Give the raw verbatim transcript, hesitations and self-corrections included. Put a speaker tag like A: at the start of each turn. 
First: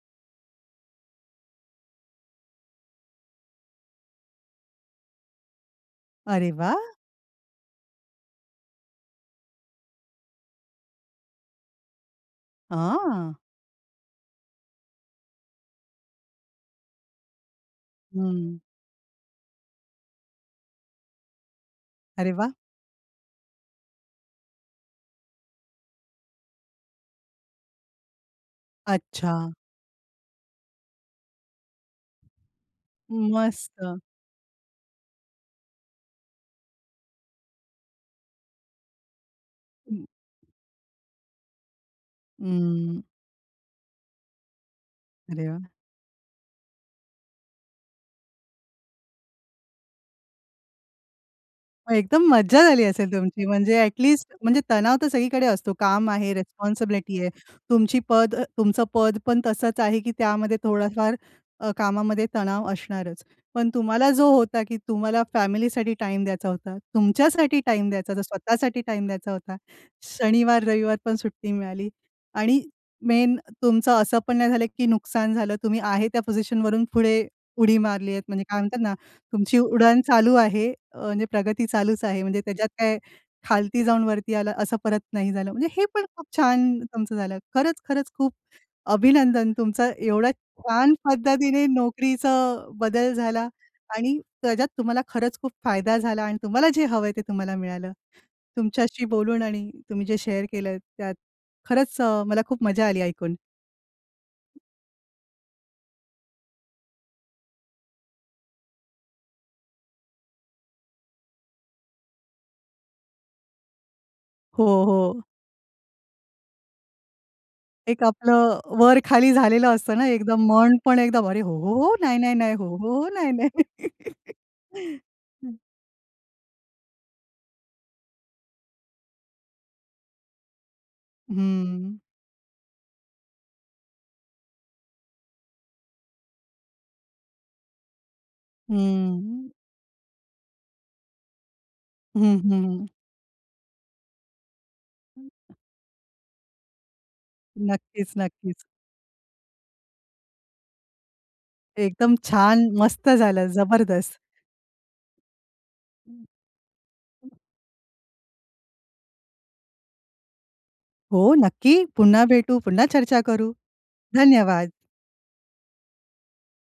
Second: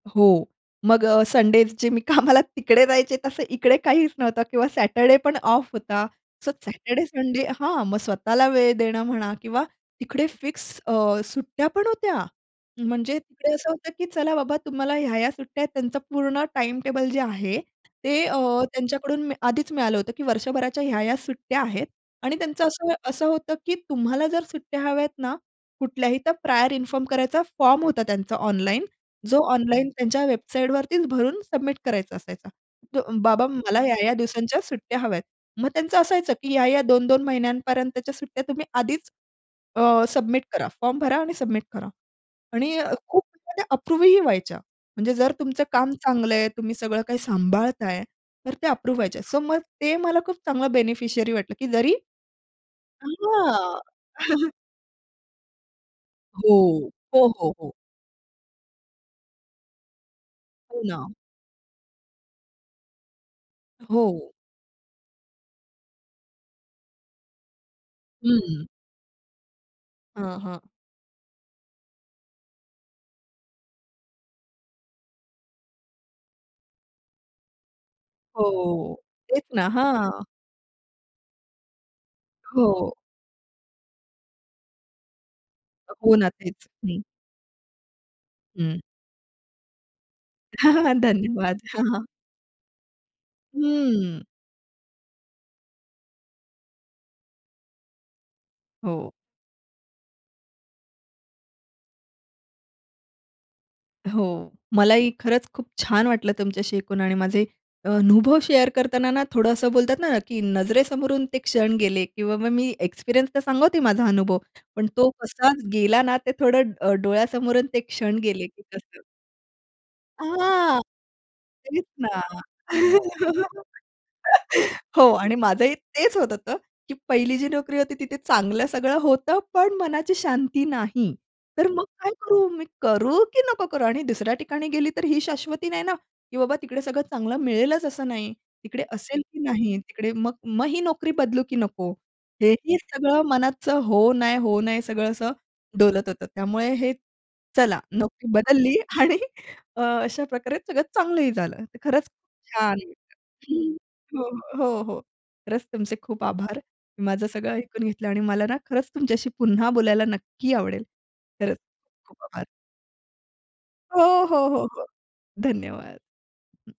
A: हो. मग अ, संडे जे मी कामाला तिकडे जायचे. तसं इकडे काहीच नव्हतं किंवा सॅटरडेपण ऑफ होता. सो
B: अरे वाह!
A: सॅटरडे संडे हां, मग स्वतःला वेळ देणं म्हणा किंवा तिकडे फिक्स अ, सुट्ट्यापण होत्या. म्हणजे
B: हां.
A: तिकडे असं होतं, की चला बाबा, तुम्हाला ह्या-ह्या सुट्ट्या आहेत. त्यांचं पूर्ण टाईमटेबल जे आहे ते अ,
B: हं.
A: त्यांच्याकडून मी आधी मिळालं होतं, की वर्षभराच्या ह्या-ह्या सुट्ट्या आहेत
B: अरे
A: आणि
B: वाह!
A: त्यांचं असं असं होतं, की तुम्हाला जर सुट्ट्या हव्या आहेत ना कुठल्याही, तर प्रायर इन्फॉर्म करायचा, फॉर्म होता त्यांचा ऑनलाईन. जो
B: अच्छा.
A: ऑनलाईन त्यांच्या वेबसाईटवरतीच भरून सबमिट करायचा असायचा. बाबा
B: मस्त.
A: मला या-या दिवसांच्या सुट्ट्या हव्यात. मग त्यांचं असायचं, की या-या, दोन दोन महिन्यांपर्यंतच्या सुट्ट्या तुम्ही आधीच
B: हं.
A: अ, सबमिट करा, फॉर्म भरा आणि सबमिट करा. आणि
B: हं.
A: खूप म्हणजे अप्रूव्हही व्हायच्या. म्हणजे जर
B: अरे
A: तुमचं
B: वाह!
A: काम चांगलंय. तुम्ही सगळं काही सांभाळताय, तर ते अप्रूव्ह व्हायचे. सो मग ते मला खूप चांगलं बेनिफिशियरी वाटलं, की जरी
B: मग एकदम मज्जा झाली असेल तुमची म्हणजे
A: हां.
B: ॲटलीस्ट म्हणजे तणाव तर सगळीकडे असतो. काम आहे,
A: हो,
B: रिस्पॉन्सिबिलिटी
A: हो,
B: आहे.
A: हो, हो.
B: तुमची पद तुमचं पद पण तसंच आहे की त्यामध्ये
A: हो ना.
B: थोडाफार अ, कामामध्ये तणाव असणारच. पण तुम्हाला जो
A: हो.
B: होता की तुम्हाला फॅमिलीसाठी टाईम द्यायचा होता, तुमच्यासाठी टाईम द्यायचा होता,
A: हं.
B: स्वतःसाठी टाईम द्यायचा होता.
A: हां, हां.
B: शनिवार-रविवार पण सुट्टी मिळाली. आणि मेन तुमचं असं पण नाही झालं की नुकसान झालं. तुम्ही आहे त्या पोझिशनवरून पुढे, उडी मारलीयेत म्हणजे काय म्हणतात ना
A: हो. तेच
B: तुमची
A: ना.
B: उडण
A: हां.
B: चालू आहे अ, म्हणजे प्रगती चालूच आहे म्हणजे त्याच्यात
A: हो.
B: काय खालती जाऊन वरती आलं असं परत नाही झालं. म्हणजे हे पण
A: हो
B: खूप
A: ना. तेच.
B: छान
A: हं.
B: तुमचं झालं. खरंच-खरंच खूप
A: हं.
B: अभिनंदन तुमचा एवढ्या
A: हां, हां,
B: छान
A: हां. धन्यवाद.
B: पद्धतीने
A: हां, हां.
B: नोकरीचं बदल झाला आणि
A: हं.
B: त्याच्यात तुम्हाला खरंच खूप फायदा झाला आणि तुम्हाला जे हवंय ते तुम्हाला मिळालं. तुमच्याशी
A: हो.
B: बोलून आणि तुम्ही जे शेअर केलत त्यात खरंच अ, मला खूप मजा आली ऐकून.
A: हो. मलाही खरंच खूप छान वाटलं तुमच्याशी ऐकून आणि माझे अनुभव शेअर करताना ना थोडं असं बोलतात ना, की नजरेसमोरून ते क्षण गेले किंवा मग मी एक्सपिरियन्स तर सांगते माझा अनुभव,
B: हो,
A: पण तो
B: हो.
A: कसा गेला ना ते थोडं डोळ्यासमोरून ते
B: एक
A: क्षण गेले,
B: आपलं
A: की कसं
B: वर-खाली झालेलं असतं ना, एकदम मन
A: हां.
B: पण एकदम अरे! हो, हो,
A: त्यानीच
B: हो. नाही,
A: ना.
B: नाही, नाही. हो, हो, हो. नाही, नाही, नाही.
A: हो आणि
B: हं.
A: माझंही तेच होतं होत की पहिली जी नोकरी होती तिथे चांगलं सगळं होतं, पण मनाची शांती नाही. तर मग
B: हं.
A: काय करू? मी करू की नको करू? आणि दुसऱ्या ठिकाणी गेली तर ही शाश्वती नाही ना की बाबा तिकडे सगळं चांगलं मिळेलच असं नाही. तिकडे असेल की
B: हं.
A: नाही तिकडे? मग मग ही नोकरी बदलू की नको?
B: हं,
A: हे ही,
B: हं.
A: सगळं मनाचं हो नाही, हो नाही, सगळं असं डोलत होतं. त्यामुळे हे चला
B: नक्कीच,
A: नोकरी
B: नक्कीच.
A: बदलली आणि अ, अशा प्रकारे सगळं चांगलंही झालं. खरंच
B: एकदम
A: खूप
B: छान.
A: छान
B: मस्त
A: होतं
B: झालं. जबरदस्त.
A: हो, हो, हो, हो. खरंच तुमचे खूप
B: हं.
A: आभार. तुम्ही माझं सगळं ऐकून घेतलं आणि मला ना खरंच तुमच्याशी पुन्हा बोलायला नक्की आवडेल.
B: हो,
A: खरंच
B: नक्की.
A: खूप
B: पुन्हा
A: आभार.
B: भेटू. पुन्हा चर्चा करू.
A: हो, हो, हो,
B: धन्यवाद.
A: हो. धन्यवाद. [unintelligible]